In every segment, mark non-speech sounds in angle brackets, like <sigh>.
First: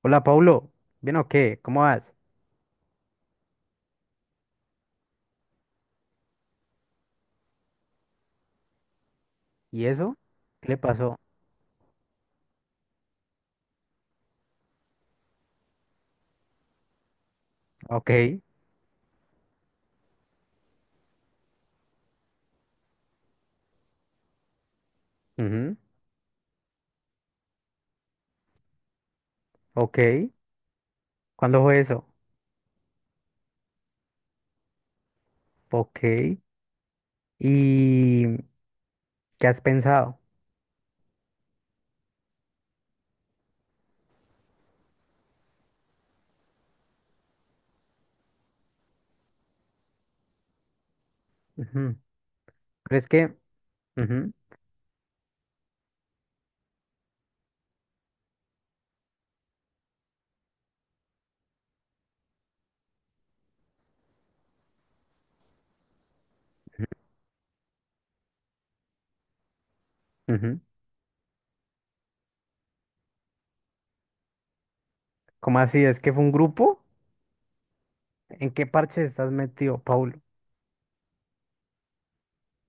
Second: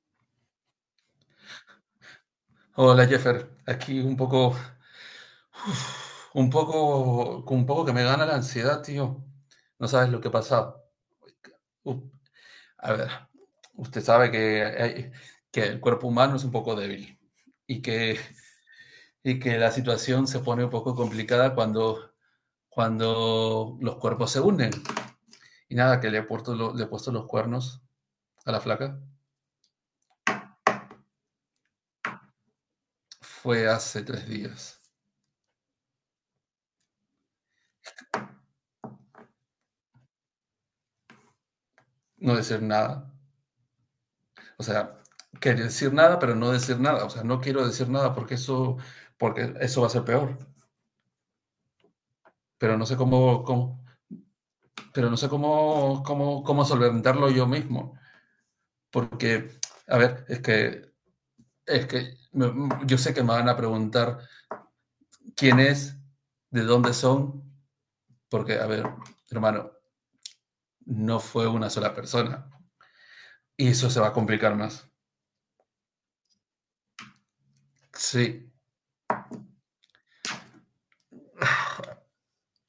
Hola, Paulo. ¿Bien o qué? ¿Cómo vas? Hola Jeffer, aquí un poco, un poco, un poco que me gana la ansiedad, tío. ¿Y No sabes eso? lo que ¿Qué le pasa. pasó? Uh, a ver, usted sabe que que el cuerpo humano es un poco débil y que, Ok. y que la situación se pone un poco complicada cuando los cuerpos se unen. Y Ujú. nada, que le he le he puesto los cuernos a la flaca. Ok. ¿Cuándo fue eso? Fue hace 3 días. Ok. ¿Y qué has pensado? No decir nada. O sea, querer decir nada, pero no decir nada. O sea, no quiero decir nada porque eso va a ser peor. Ujú. Pero no sé ¿Crees que? cómo, Ujú. pero no sé cómo solventarlo yo mismo. Porque, a ver, es que yo sé que me van a preguntar quién es, de dónde son, porque, a ver, hermano, Ujú. no fue una sola persona. Y eso se va a complicar más. ¿Cómo así? ¿Es que fue un grupo? ¿En Sí. qué parche estás metido, Paulo?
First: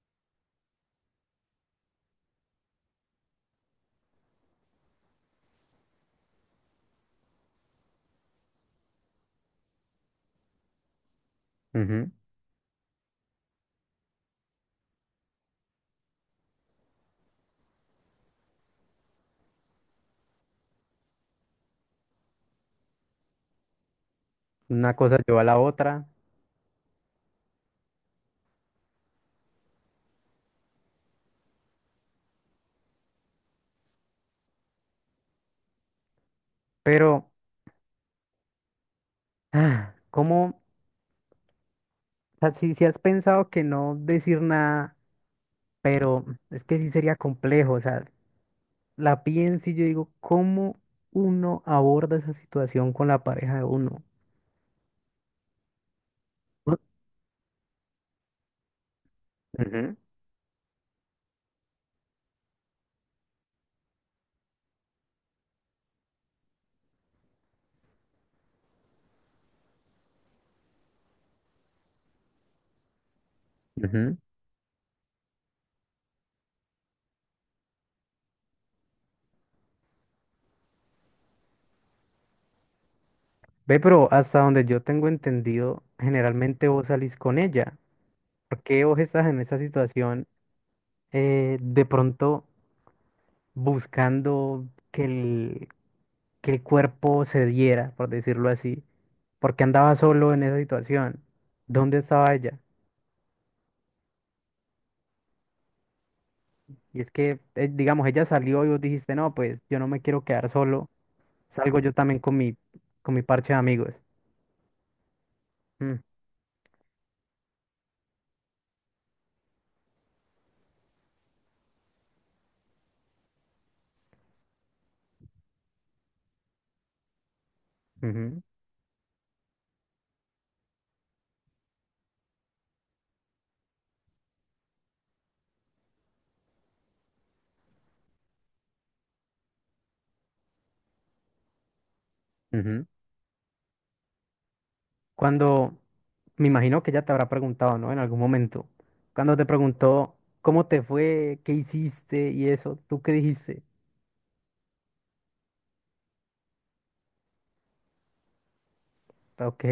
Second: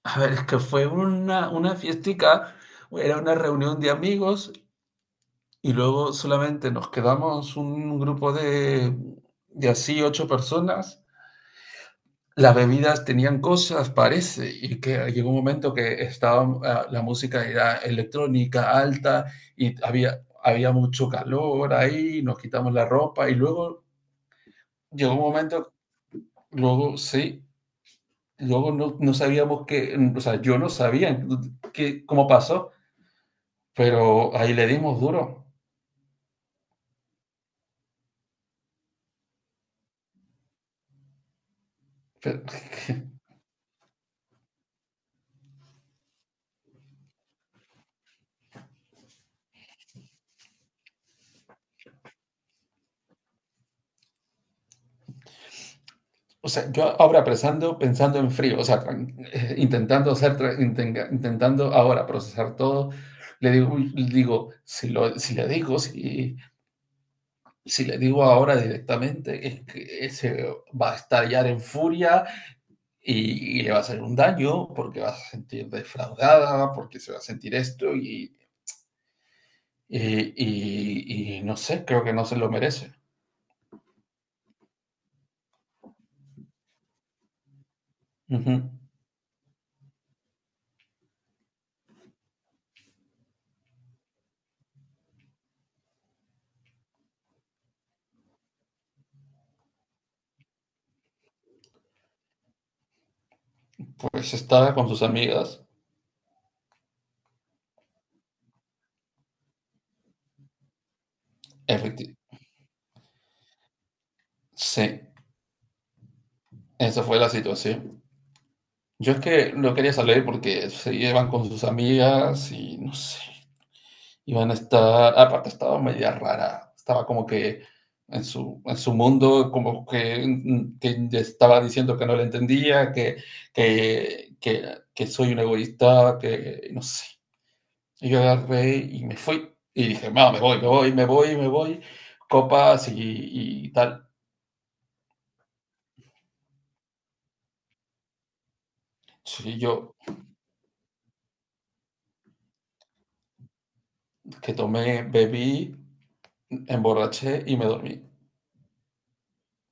A ver, es que fue una fiestica, era una reunión de amigos. Y luego solamente nos quedamos un grupo de así 8 personas. Ujú. Las bebidas tenían cosas, parece, y que llegó un momento que estaba la música era electrónica alta y había mucho calor ahí, nos quitamos la ropa y luego Una llegó cosa un llevó a la momento, otra. luego sí, luego no sabíamos qué, o sea, yo no sabía qué, cómo pasó, pero ahí le dimos duro. Pero, ah, ¿cómo? O Pero- sea, si has <laughs> pensado que no decir nada, pero es que sí sería complejo. O sea, la pienso y yo digo, ¿cómo uno aborda esa situación con la pareja de uno? O sea, yo ahora pensando, pensando en frío, o sea, Ujú. intentando intentando ahora procesar todo, le digo, uy, le digo, si le digo ahora directamente, es que se va a estallar en furia y le va a hacer un Ujú. daño porque va a sentir defraudada, porque se va a sentir esto y, y no sé, creo que no se lo merece. Ve, pero hasta donde yo tengo entendido, generalmente vos salís con ella. ¿Por Ujú. qué vos estás en esa situación, de pronto buscando que el cuerpo se diera, por decirlo así? ¿Por qué andaba solo en esa situación? ¿Dónde estaba ella? Pues estaba con sus amigas, Y es que, digamos, ella salió y vos dijiste, no, pues yo no me quiero quedar solo. Salgo yo efecti- también con mi parche de amigos. sí, Mm. esa fue la situación. Yo es que lo quería salir porque se llevan con sus amigas y no sé, iban a estar, aparte estaba media rara, estaba como que en Ujú. En su mundo, como que, que ya estaba diciendo que no le entendía, que soy un egoísta, que no sé. Y yo agarré y me fui y dije, no, me voy, me voy, me voy, me voy, Ujú. copas y tal. Cuando, me imagino que ya te habrá preguntado, ¿no? En algún momento. Cuando te Sí, yo preguntó cómo te fue, qué hiciste y eso, ¿tú qué dijiste? que tomé, bebí, emborraché y me dormí. Ok.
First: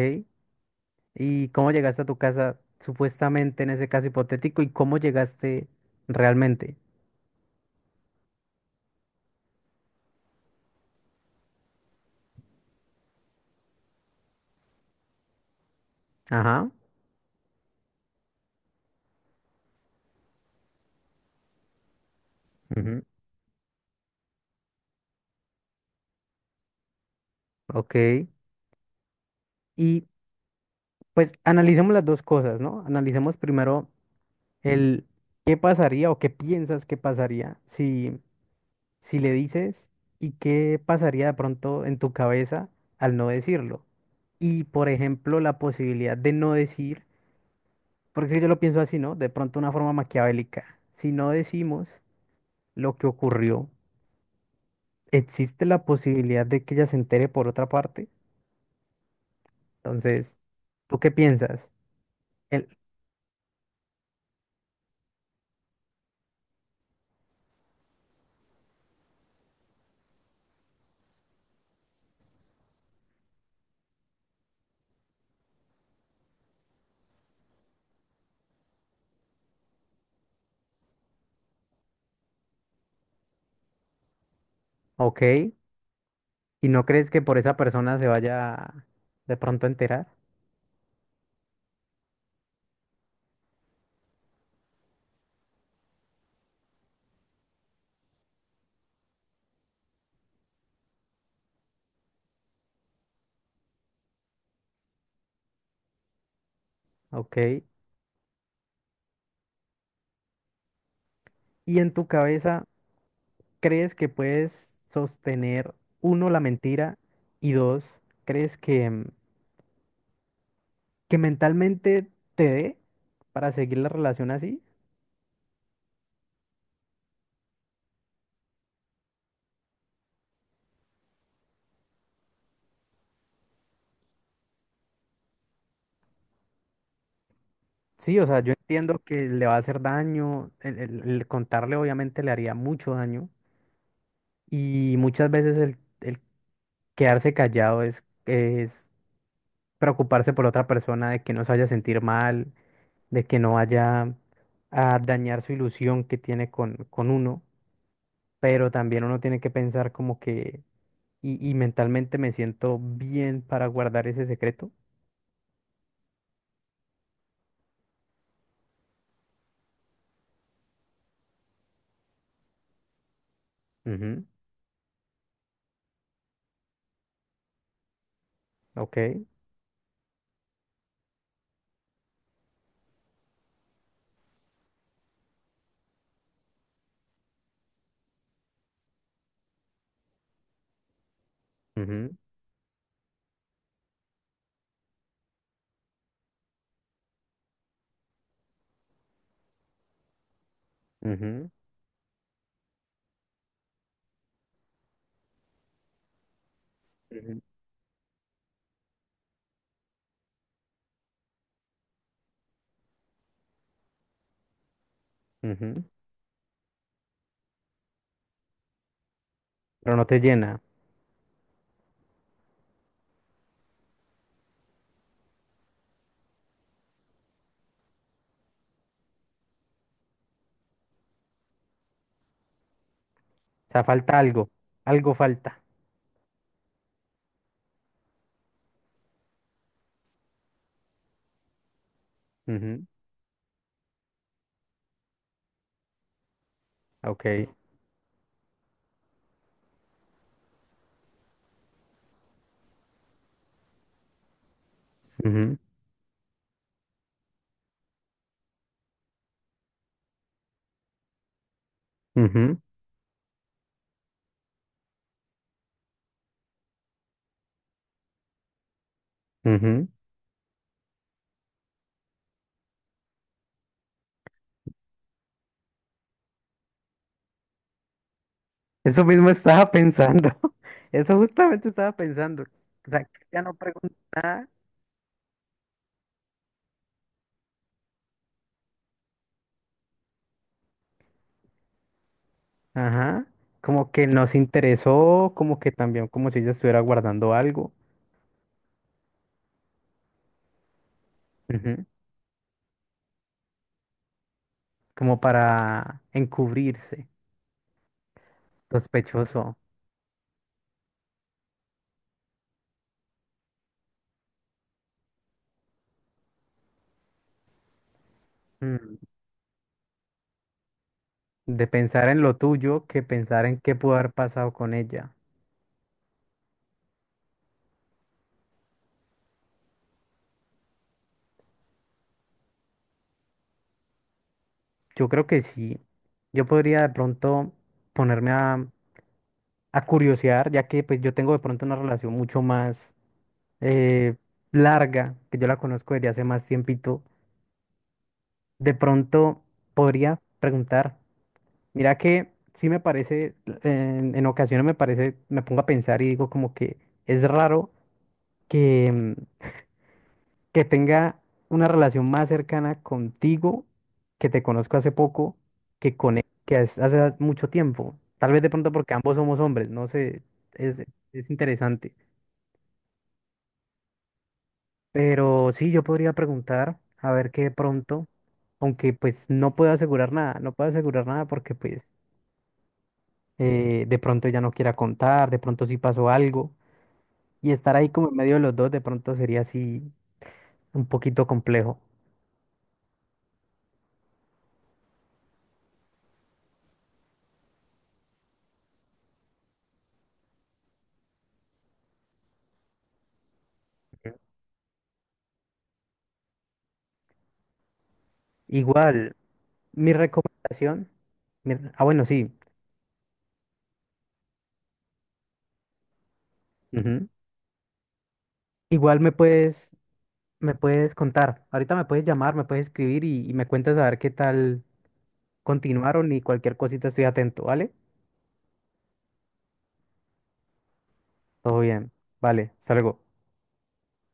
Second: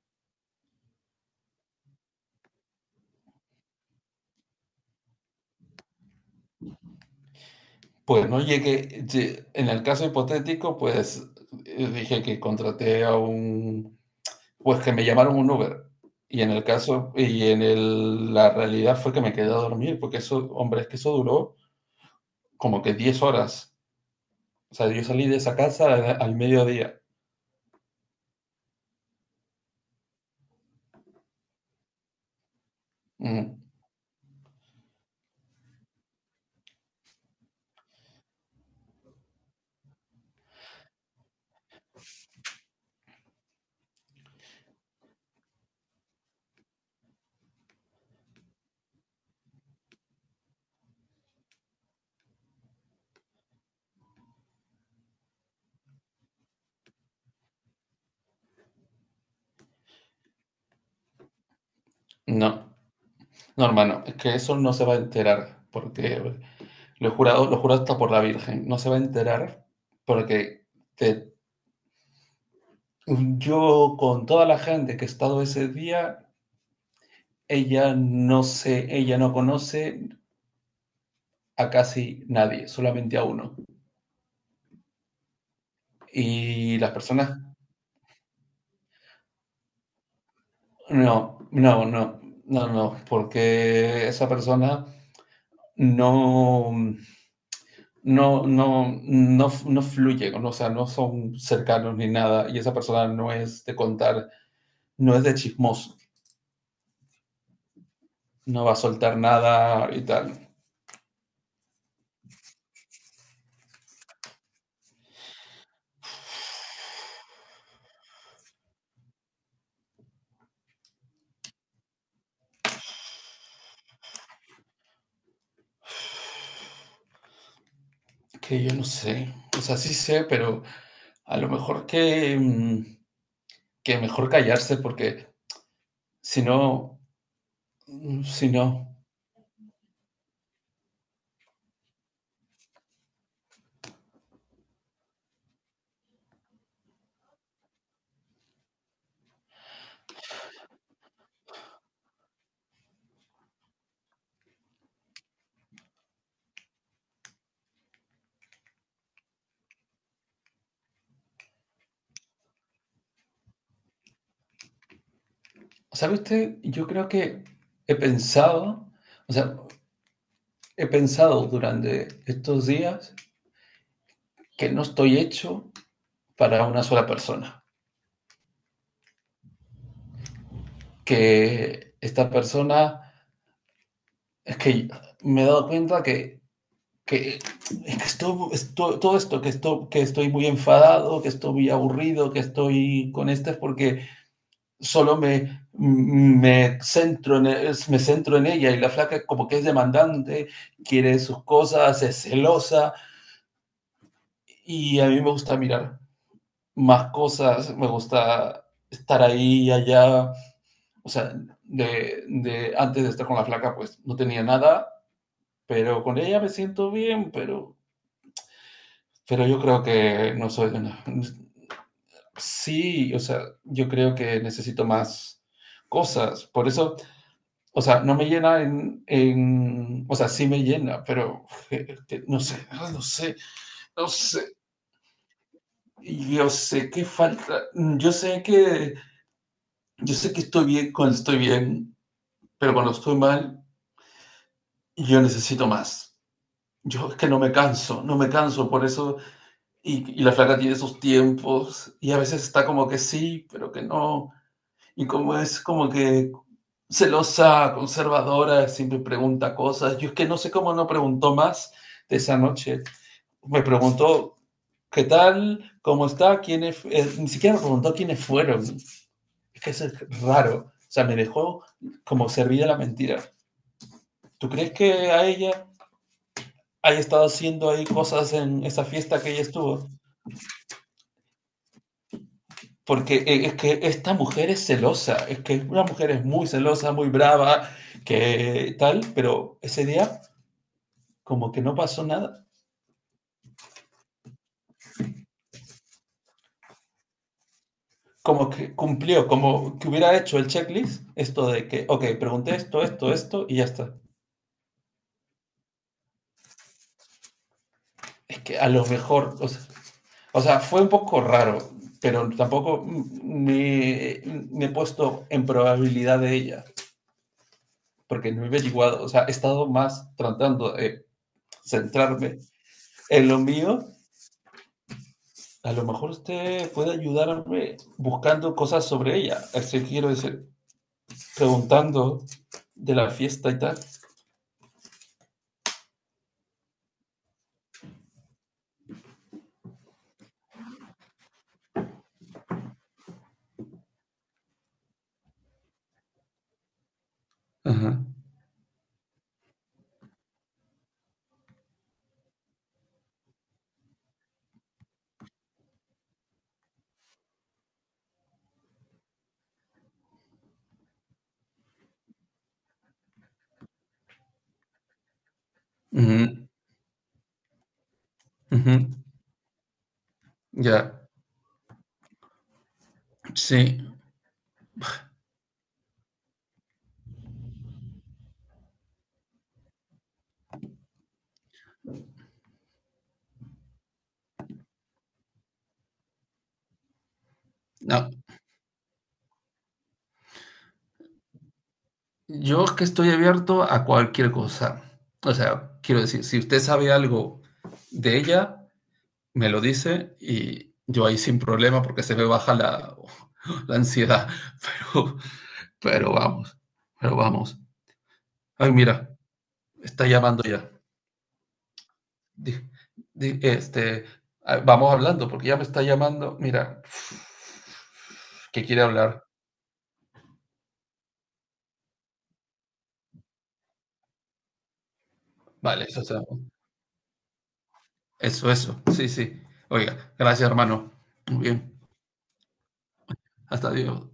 ¿Y cómo llegaste a tu casa, supuestamente en ese caso hipotético, y cómo llegaste realmente? Pues no llegué, en el caso hipotético, pues dije que pues que me llamaron un Uber. Y en el Ajá. caso, y en el- la realidad fue que me quedé a dormir, porque eso, hombre, es que eso duró como que Ujú. 10 horas. O sea, yo salí de esa casa al, mediodía. Ok. Y pues analicemos las dos cosas, ¿no? Analicemos Mm, primero el qué pasaría o qué piensas que pasaría si si le dices, y qué pasaría de pronto en tu cabeza al no decirlo. Y por ejemplo, la posibilidad de no decir, porque es que yo lo pienso así, ¿no? De pronto una forma maquiavélica. Si no decimos lo que ocurrió, existe la posibilidad de que ella se entere por otra parte. Entonces, ¿tú qué piensas? El, no, no, hermano, es que eso no se va a enterar, porque lo he jurado, lo juro hasta por la Virgen, no se va a enterar porque te- yo con toda la gente que he estado ese día. Ella no se, ella no conoce a casi nadie, solamente a uno. ok, ¿y Y no las crees que por personas, esa persona se vaya de pronto a enterar? no, no, no, no, no, porque esa persona no, no, no, no, no fluye, ¿no? O sea, no son cercanos ni nada, y esa persona no es de contar, no es de chismoso, Ok. no va a soltar nada y tal, Y en tu cabeza. ¿Crees que puedes sostener, uno, la mentira y dos, crees que mentalmente te dé para seguir la relación así? que yo no sé, o sea, sí sé, pero a lo mejor que, que mejor callarse, porque si no, Sí, mm. o sea, Sí, yo no. entiendo que le va a hacer daño, el contarle obviamente le haría mucho daño, y muchas veces el quedarse callado es preocuparse por otra persona, de que no se vaya a sentir mal, de que no vaya a dañar su ilusión que tiene con uno, pero también uno tiene que pensar como que. Y mentalmente me siento bien para guardar ese secreto. ¿Sabe usted? Yo creo que he pensado, o sea, he pensado durante estos días Ujú. que no estoy hecho para una sola persona. Ok. Que esta persona, es que me he dado cuenta que, es que todo esto, que estoy muy enfadado, que estoy muy Ujú. aburrido, que estoy con este, es porque solo centro en, me centro en ella y la flaca como que es demandante, quiere sus Ujú. cosas, es celosa. Y a mí me gusta mirar más Ujú. cosas, me gusta estar ahí, y allá, o sea, de antes de estar con la flaca pues no tenía nada, Ujú. pero con ella me siento bien, pero yo creo Pero no te que no llena. soy una... Sí, o sea, yo creo que necesito más cosas, por eso. O sea, no me llena en, o sea, sí me llena, pero que no sé, ah, no sé, O sea, no falta algo. sé. Algo falta. Y yo sé que falta, mm, yo sé que estoy bien cuando estoy bien, pero Ujú. cuando estoy mal, yo necesito más. Yo es que no Ok. me canso, no me canso, por eso, y la flaca tiene esos tiempos, y a veces está como que sí, pero que no, y como Ujú. es como que celosa, conservadora, siempre pregunta cosas, yo es que no sé cómo no preguntó más de esa noche, me preguntó qué tal, cómo está, quiénes, ni siquiera me preguntó quiénes fueron. Es Ujú. que eso Ujú. es raro. O sea, me dejó como servida la mentira. ¿Tú crees que a ella haya estado haciendo ahí cosas en esa Eso fiesta mismo que ella estaba estuvo? pensando. <laughs> Eso justamente estaba pensando. O sea, Porque que ya no es que pregunto esta nada. mujer es celosa, es que una mujer es muy celosa, muy brava, que tal, pero ese día como que no pasó nada, Ajá. Como que nos interesó, como que también, como si ella estuviera guardando algo. como que cumplió, como que hubiera hecho el checklist, esto de Ujú. que, ok, pregunté esto, esto, esto y ya está. Como para encubrirse. Es que a lo mejor, Sospechoso. O sea, fue un poco raro, pero tampoco me he puesto en probabilidad de ella, porque no he Mm. averiguado, o sea, he estado más tratando de De pensar en lo centrarme tuyo que en lo pensar en qué mío. pudo haber pasado con ella. A lo mejor usted puede ayudarme buscando cosas sobre ella, así quiero decir, preguntando de la fiesta y tal. Yo creo que sí. Yo podría de pronto ponerme a curiosear, ya que pues yo tengo de pronto una relación mucho más, eh, larga, que yo la conozco desde hace más tiempito. Ajá. De pronto podría preguntar, mira que sí me parece, en ocasiones me parece, me pongo a pensar y digo como que es raro que... mm, que tenga una relación más cercana contigo, que te conozco hace poco, que con él, Ujú, que hace mucho tiempo. Tal vez de pronto ujú. porque ambos somos hombres, no sé, Ya, es, yeah. es interesante. Sí. Pero sí, yo podría preguntar, a ver qué de pronto, aunque pues no puedo asegurar nada, no puedo asegurar nada porque pues, de pronto ella no quiera contar, de pronto sí pasó algo, y estar ahí como No, en medio de los dos de pronto sería así un poquito complejo. yo es que estoy abierto a cualquier cosa. O sea, quiero decir, si usted sabe algo de ella, me lo dice y yo ahí sin problema porque se me baja la, <laughs> la ansiedad. Pero, pero vamos, pero vamos. Ay, Igual. mira, Mi está llamando ya. recomendación, ah, bueno, sí. Di- Este, vamos hablando porque ya me está llamando. Mira, Ujú. que quiere Igual me hablar. puedes, me puedes contar. Ahorita me puedes llamar, me puedes escribir, y me cuentas a ver qué tal Vale, eso, o continuaron, y sea, cualquier cosita estoy atento, ¿vale? eso, eso. Sí, sí. Oiga, gracias, hermano. Muy Todo bien. bien. Vale, hasta luego. Hasta luego.